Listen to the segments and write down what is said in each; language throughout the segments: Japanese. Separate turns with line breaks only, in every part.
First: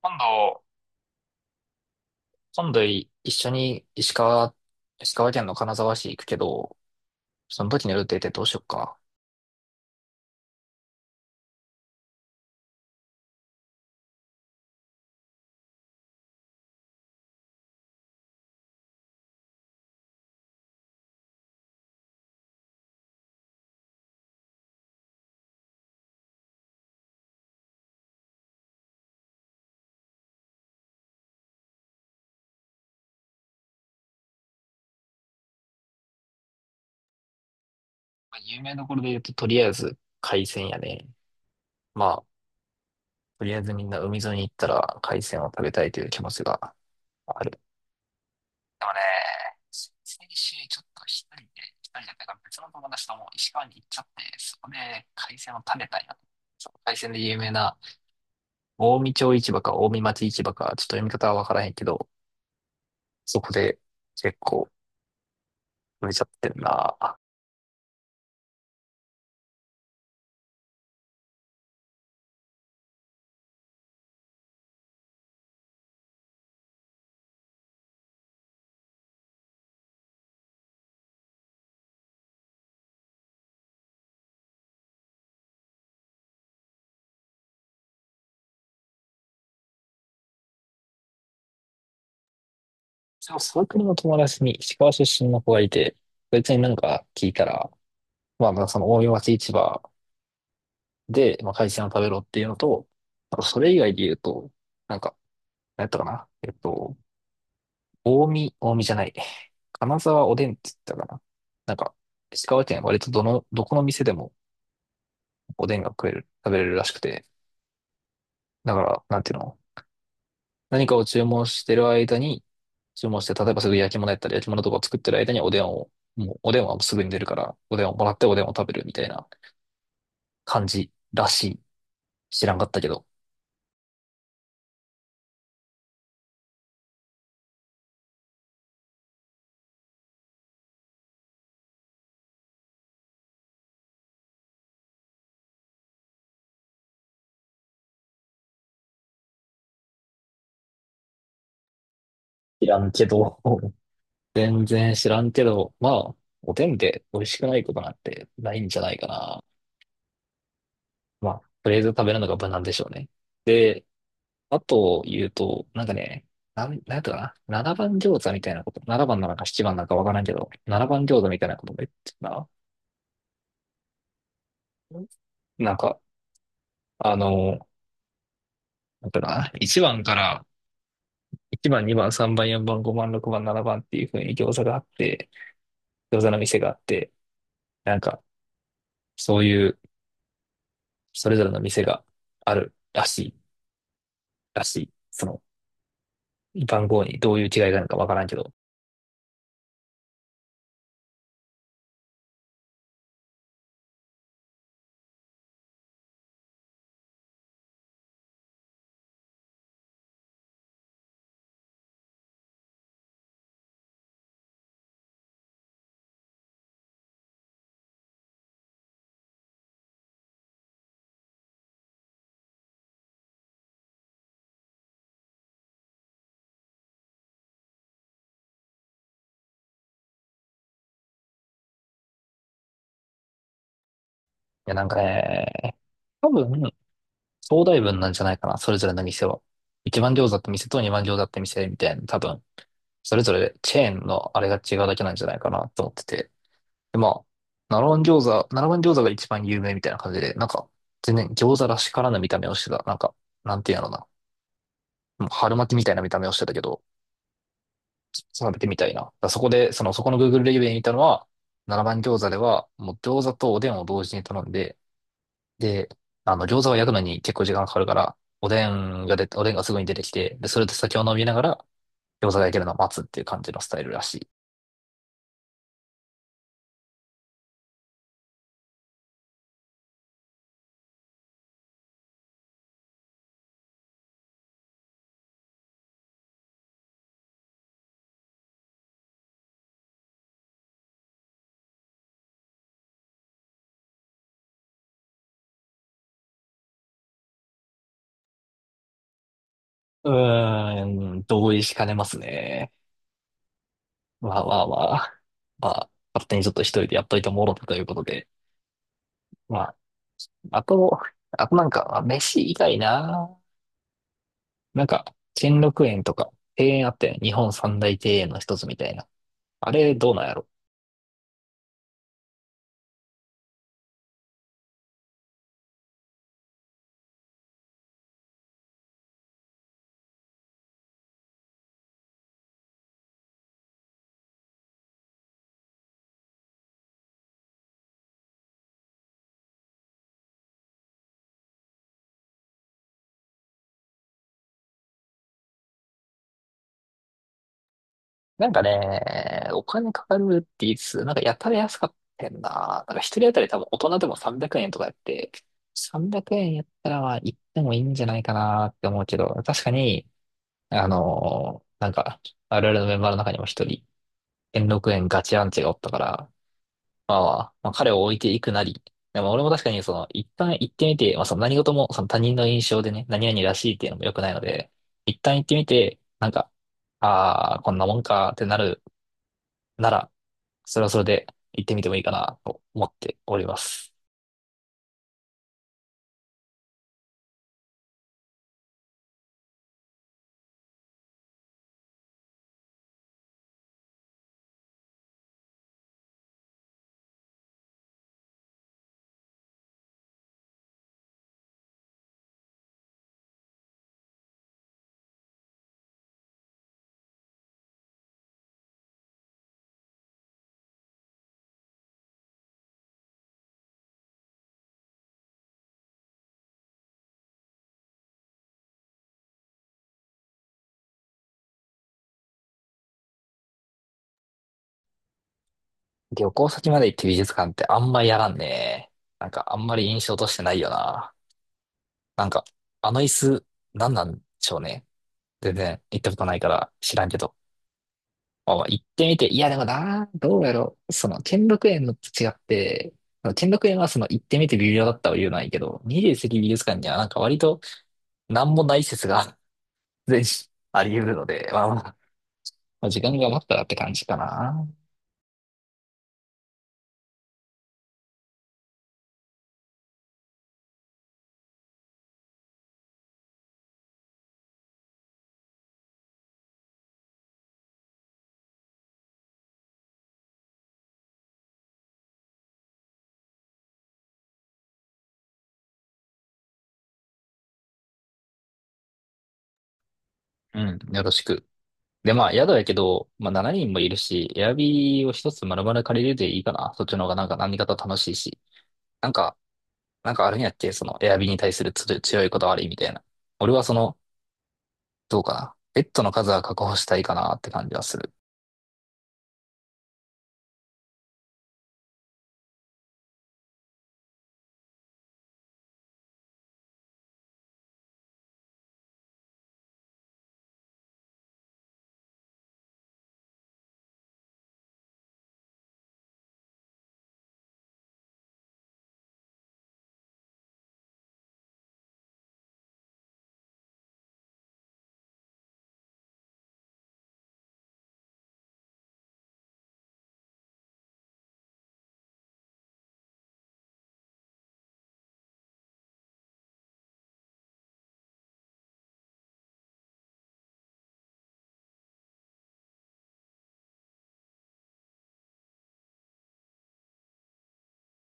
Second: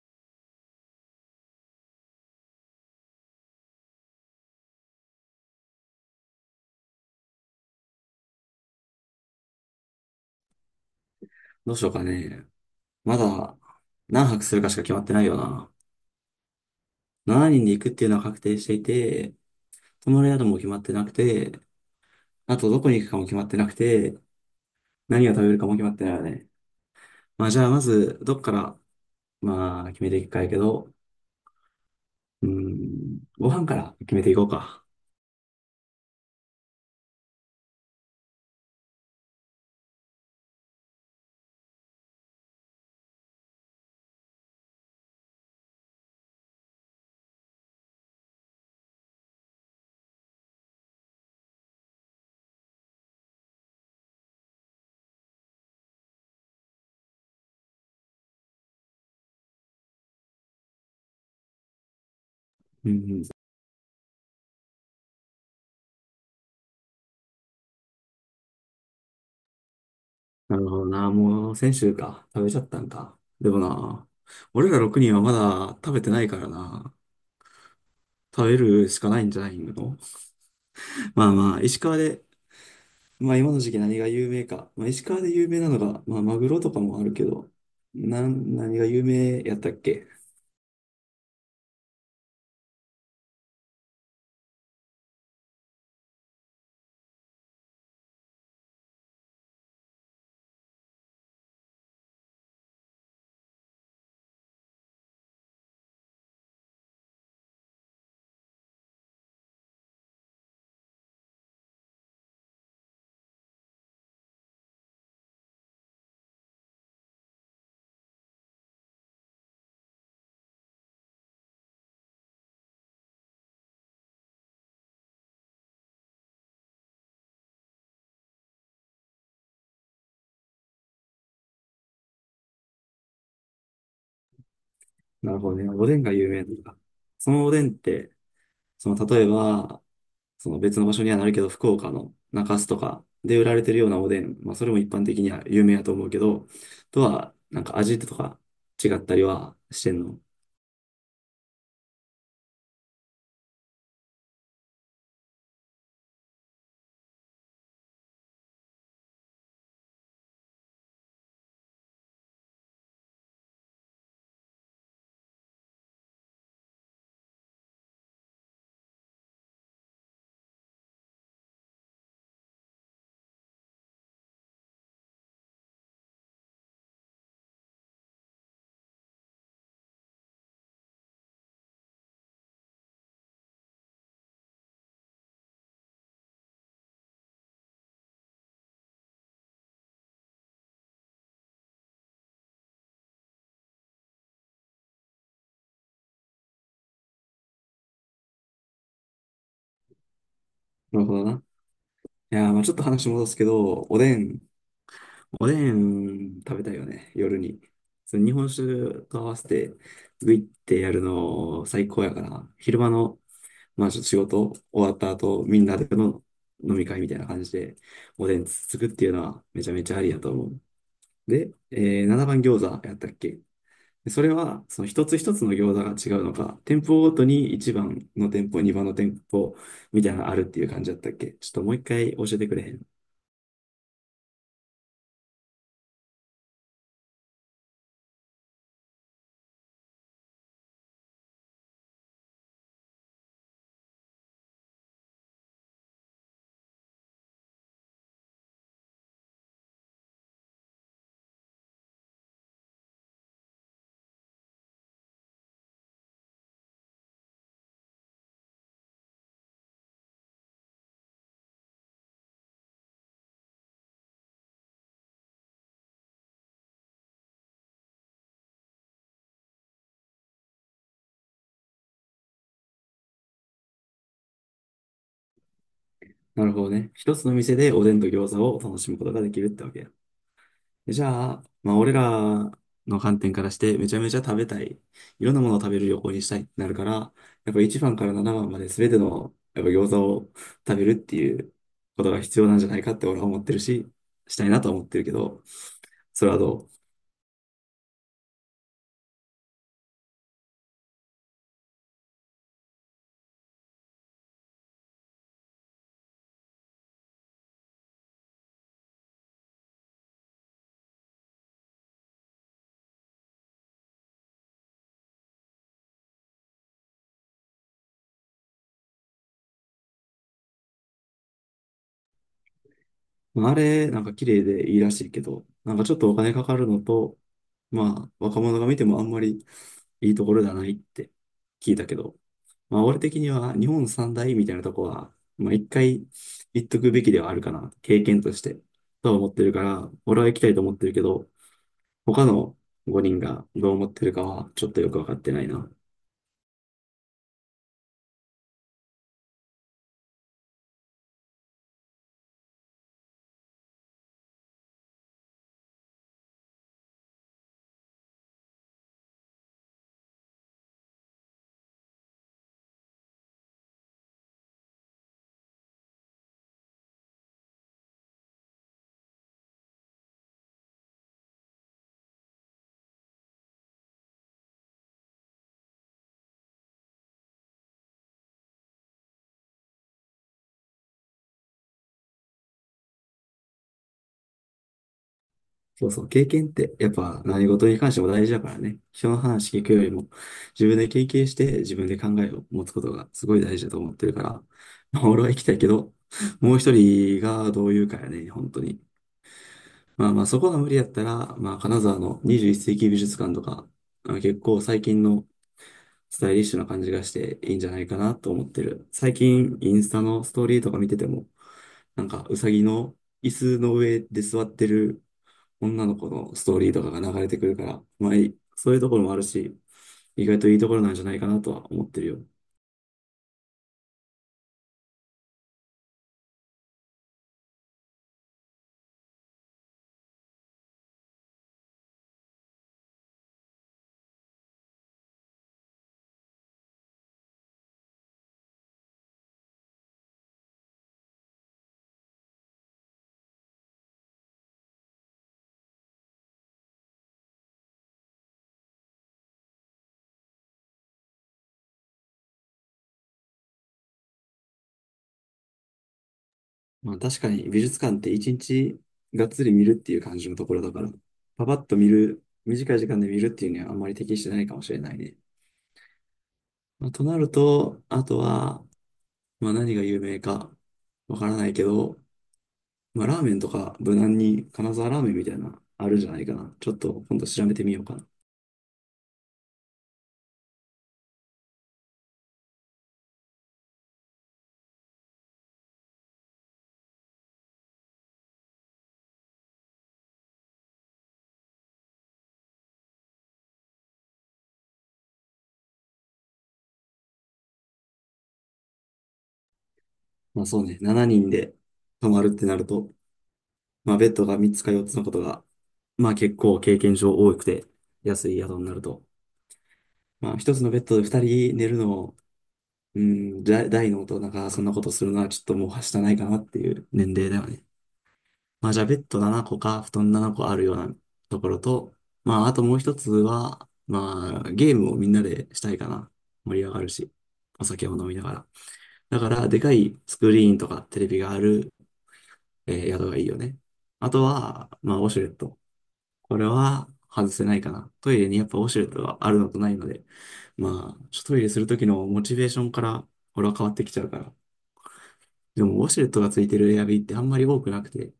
今度、今度い一緒に石川、石川県の金沢市行くけど、その時の予定ってどうしよっか。
どうしようかね。まだ何泊するかしか決まってないよな。7人で行くっていうのは確定していて、泊まる宿も決まってなくて、あとどこに行くかも決まってなくて、何を食べるかも決まってないよね。まあじゃあまず、どっから、まあ決めていくかやけど、うーん、ご飯から決めていこうか。
まあ有名どころで言うと、とりあえず海鮮やね。まあ、とりあえずみんな海沿いに行ったら海鮮を食べたいという気持ちがある。でもね、先週ちょっと一人で、一人じゃないか別の友達とも石川に行っちゃって、そこで海鮮を食べたいな。その海鮮で有名な、近江町市場か近江町市場か、ちょっと読み方はわからへんけど、
うん、
そこで結構、めちゃってんな。
なるほどな。もう先週か。食べちゃったんか。でもな、俺ら6人はまだ食べてないからな。食べるしかないんじゃないの。 まあまあ、石川でまあ今の時期何が有名か。まあ石川で有名なのが、まあマグロとかもあるけど、何が有名やったっけ。
でも、サークルの友達に石川出身の子がいて、そいつになんか聞いたら、まあ、まあその大井町市場で、まあ、海鮮を食べろっていうのと、あとそれ以外で言うと、なんか、何やったかな大見、大見じゃない。金沢おでんって言ったかな。なんか、石川県は割とどの、どこの店でもおでんが食える、食べれるらしくて、だから、なんていうの、何かを注文してる間に、注文して、例えばすぐ焼き物やったり、焼き物とかを作ってる間におでんを、もうおでんはもうすぐに出るから、おでんをもらっておでんを食べるみたいな感じらしい。知らんかったけど。
なるほどね。おでんが有名なのか。そのおでんって、その例えば、その別の場所にはなるけど、福岡の中洲とかで売られてるようなおでん、まあそれも一般的には有名やと思うけど、とは、なんか味とか違ったりはしてんの。
知らんけど。全然知らんけど、まあ、おでんで美味しくないことなんてないんじゃないかな。まあ、とりあえず食べるのが無難でしょうね。で、あと言うと、なんかね、なんやったかな。7番餃子みたいなこと。7番なのか7番なばんなのかなななばんなのかわからんけど、7番餃子みたいなことも言ってたな。なんか、あの、だから1番、2番、3番、4番、5番、6番、7番っていう風に餃子があって、餃子の店があって、なんかそういうそれぞれの店があるらしい、らしい。その番号にどういう違いがあるのかわからんけど。い
なるほどな。いやー、まあちょっと話戻すけど、おでん食べたいよね、夜に。その日本酒と合わせて、グイってやるの最高やから、昼間の、まあちょっと仕事終わった後、みんなでの飲み会みたいな感じで、おでんつつくっていうのはめちゃめちゃありやと思う。で、7番餃子やったっけ。でそれは、その一つ一つの餃子が違うのか、店舗ごとに1番の店舗、2番の店舗みたいなのあるっていう感じだったっけ。ちょっともう一回教えてくれへん。
や、なんかね、多分、総代分なんじゃないかな、それぞれの店は。1番餃子って店と2番餃子って店みたいな、多分、それぞれチェーンのあれが違うだけなんじゃないかなと思ってて。で、まあ、七番餃子が一番有名みたいな感じで、なんか、全然餃子らしからぬ見た目をしてた。なんか、なんていうのかな。もう春巻きみたいな見た目をしてたけど、食べてみたいな。だからそこで、その、そこの Google レビューで見たのは、七番餃子では、もう餃子とおでんを同時に頼んで、で、あの、餃子は焼くのに結構時間がかかるから、おでんがすぐに出てきて、で、それで酒を飲みながら、餃子が焼けるのを待つっていう感じのスタイルらしい。
なるほどね。一つの店でおでんと餃子を楽しむことができるってわけや。じゃあ、まあ俺らの観点からしてめちゃめちゃ食べたい。いろんなものを食べる旅行にしたいってなるから、やっぱ1番から7番まで全てのやっぱ餃子を食べるっていうことが必要なんじゃないかって俺は思ってるし、したいなとは思ってるけど、それはどう。
うーん、同意しかねますね。まあまあまあ、まあ、勝手にちょっと一人でやっといてもろたということで。まあ、あと、あとなんか、まあ飯以外な。なんか、兼六園とか、庭園あったよね。日本三大庭園の一つみたいな。あれ、どうなんやろ。
まあ、あれ、なんか綺麗でいいらしいけど、なんかちょっとお金かかるのと、まあ、若者が見てもあんまりいいところじゃないって聞いたけど、まあ、俺的には日本三大みたいなとこは、まあ、一回行っとくべきではあるかな、経験として、とは思ってるから、俺は行きたいと思ってるけど、他の5人がどう思ってるかはちょっとよくわかってないな。
なんかね、お金かかるって言いつつ、なんかやたら安かったんな。なんか一人当たり多分大人でも300円とかやって、300円やったらまあ行ってもいいんじゃないかなって思うけど、確かに、なんか、我々のメンバーの中にも一人、兼六園ガチアンチがおったから、まあまあ、まあ、彼を置いていくなり、でも俺も確かにその、一旦行ってみて、まあその何事もその他人の印象でね、何々らしいっていうのも良くないので、一旦行ってみて、なんか、ああ、こんなもんかってなるなら、それはそれで行ってみてもいいかなと思っております。
そうそう、経験ってやっぱ何事に関しても大事だからね。人の話聞くよりも自分で経験して自分で考えを持つことがすごい大事だと思ってるから、まあ俺は行きたいけど、もう一人がどう言うかやね、本当に。まあまあそこが無理やったら、まあ金沢の21世紀美術館とか、あの結構最近のスタイリッシュな感じがしていいんじゃないかなと思ってる。最近インスタのストーリーとか見てても、なんかうさぎの椅子の上で座ってる女の子のストーリーとかが流れてくるから、まあ、いそういうところもあるし、意外といいところなんじゃないかなとは思ってるよ。
旅行先まで行って美術館ってあんまやらんね。なんかあんまり印象としてないよな。なんか、あの椅子、なんなんでしょうね。全然行ったことないから知らんけど。あ、行ってみて、いやでもな、どうやろう。その、兼六園のと違って、その兼六園はその、行ってみて微妙だったは言うないけど、二十世紀美術館にはなんか割と、なんもない説が 全種あり得るので、まあまあ、まあ時間が余ったらって感じかな。
まあ確かに美術館って一日がっつり見るっていう感じのところだから、パパッと見る、短い時間で見るっていうにはあんまり適してないかもしれないね。まあ、となると、あとは、まあ何が有名かわからないけど、まあラーメンとか無難に金沢ラーメンみたいなあるんじゃないかな。ちょっと今度調べてみようかな。
うん、よろしく。で、まあ、宿やけど、まあ、7人もいるし、エアビーを一つ丸々借りるでいいかな。そっちの方がなんか何かと楽しいし。なんか、なんかあるんやって、その、エアビーに対するつ強いこだわりみたいな。俺はその、どうかな。ベッドの数は確保したいかなって感じはする。
まあそうね、7人で泊まるってなると、まあ、ベッドが3つか4つのことが、まあ結構経験上多くて、安い宿になると。まあ、1つのベッドで2人寝るのを、うん、じゃ大の大人がそんなことするのはちょっともうはしたないかなっていう年齢だよね。まあ、じゃあベッド7個か布団7個あるようなところと、まあ、あともう1つは、まあ、ゲームをみんなでしたいかな。盛り上がるし、お酒を飲みながら。だから、でかいスクリーンとかテレビがある、宿がいいよね。あとは、まあ、ウォシュレット。これは外せないかな。トイレにやっぱウォシュレットがあるのとないので、まあ、ちょっとトイレするときのモチベーションから俺は変わってきちゃうから。でもウォシュレットがついてるエアビーってあんまり多くなくて、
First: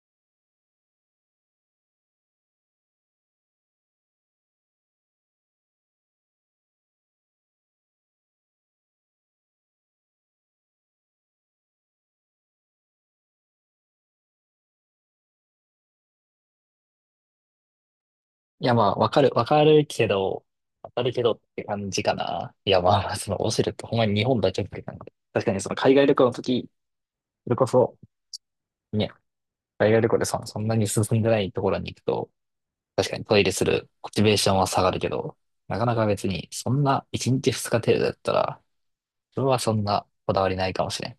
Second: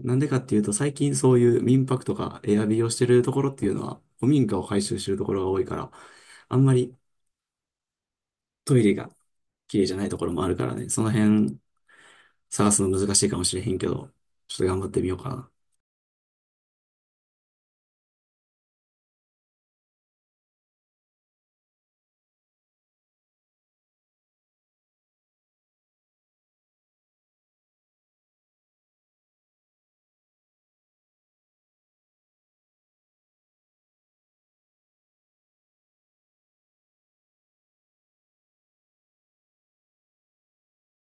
なんでかっていうと最近そういう民泊とかエアビーをしてるところっていうのは古民家を改修してるところが多いから、あんまりトイレが綺麗じゃないところもあるからね、その辺探すの難しいかもしれへんけど、ちょっと頑張ってみようかな。
いや、まあ、わかるけどって感じかな。いや、まあ、その、オシュレってほんまに日本だけって感じ。確かにその海外旅行の時、それこそ、ね、海外旅行でそそんなに進んでないところに行くと、確かにトイレするモチベーションは下がるけど、なかなか別に、そんな1日2日程度だったら、それはそんなこだわりないかもしれん。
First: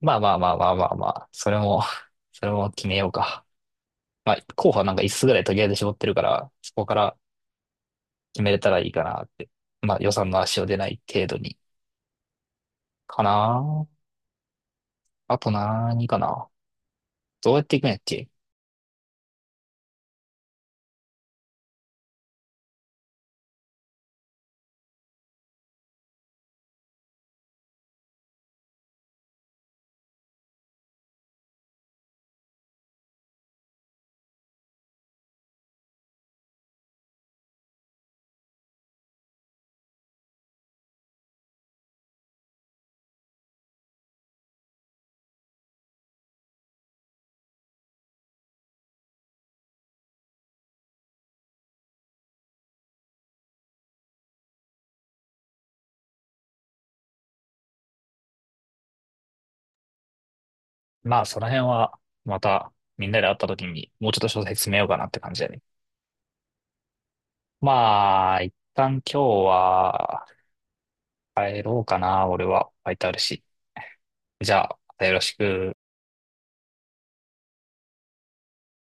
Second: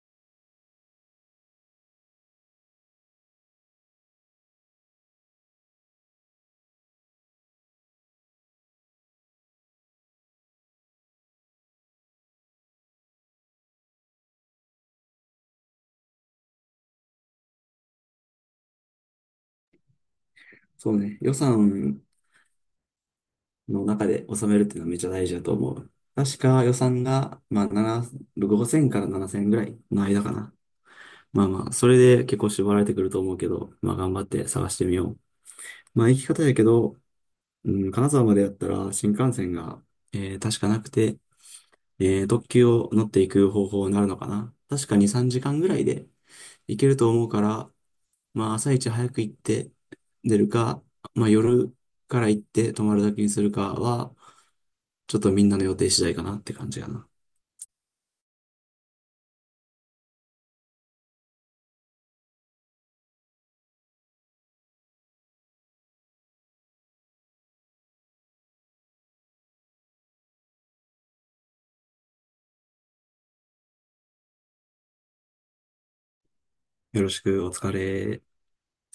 まあまあまあまあまあまあ、それも、それも決めようか。まあ、候補はなんか5つつぐらいとりあえず絞ってるから、そこから決めれたらいいかなって。まあ、予算の足を出ない程度に。かな。ああと何かな。どうやっていくんやっけ。
そうね、予算の中で収めるっていうのはめっちゃ大事だと思う。確か予算が、まあ、7、5000から7000ぐらいの間かな。まあまあ、それで結構絞られてくると思うけど、まあ頑張って探してみよう。まあ行き方やけど、うん、金沢までやったら新幹線が、確かなくて、特急を乗っていく方法になるのかな。確か2、3時間ぐらいで行けると思うから、まあ朝一早く行って出るか、まあ夜から行って泊まるだけにするかは、ちょっとみんなの予定次第かなって感じかな。
まあ、その辺は、また、みんなで会った時に、もうちょっと詳細詰めようかなって感じだね。まあ、一旦今日は、帰ろうかな、俺は。ファイトあるし。じゃあ、またよろしく。
よろしく、お疲れ。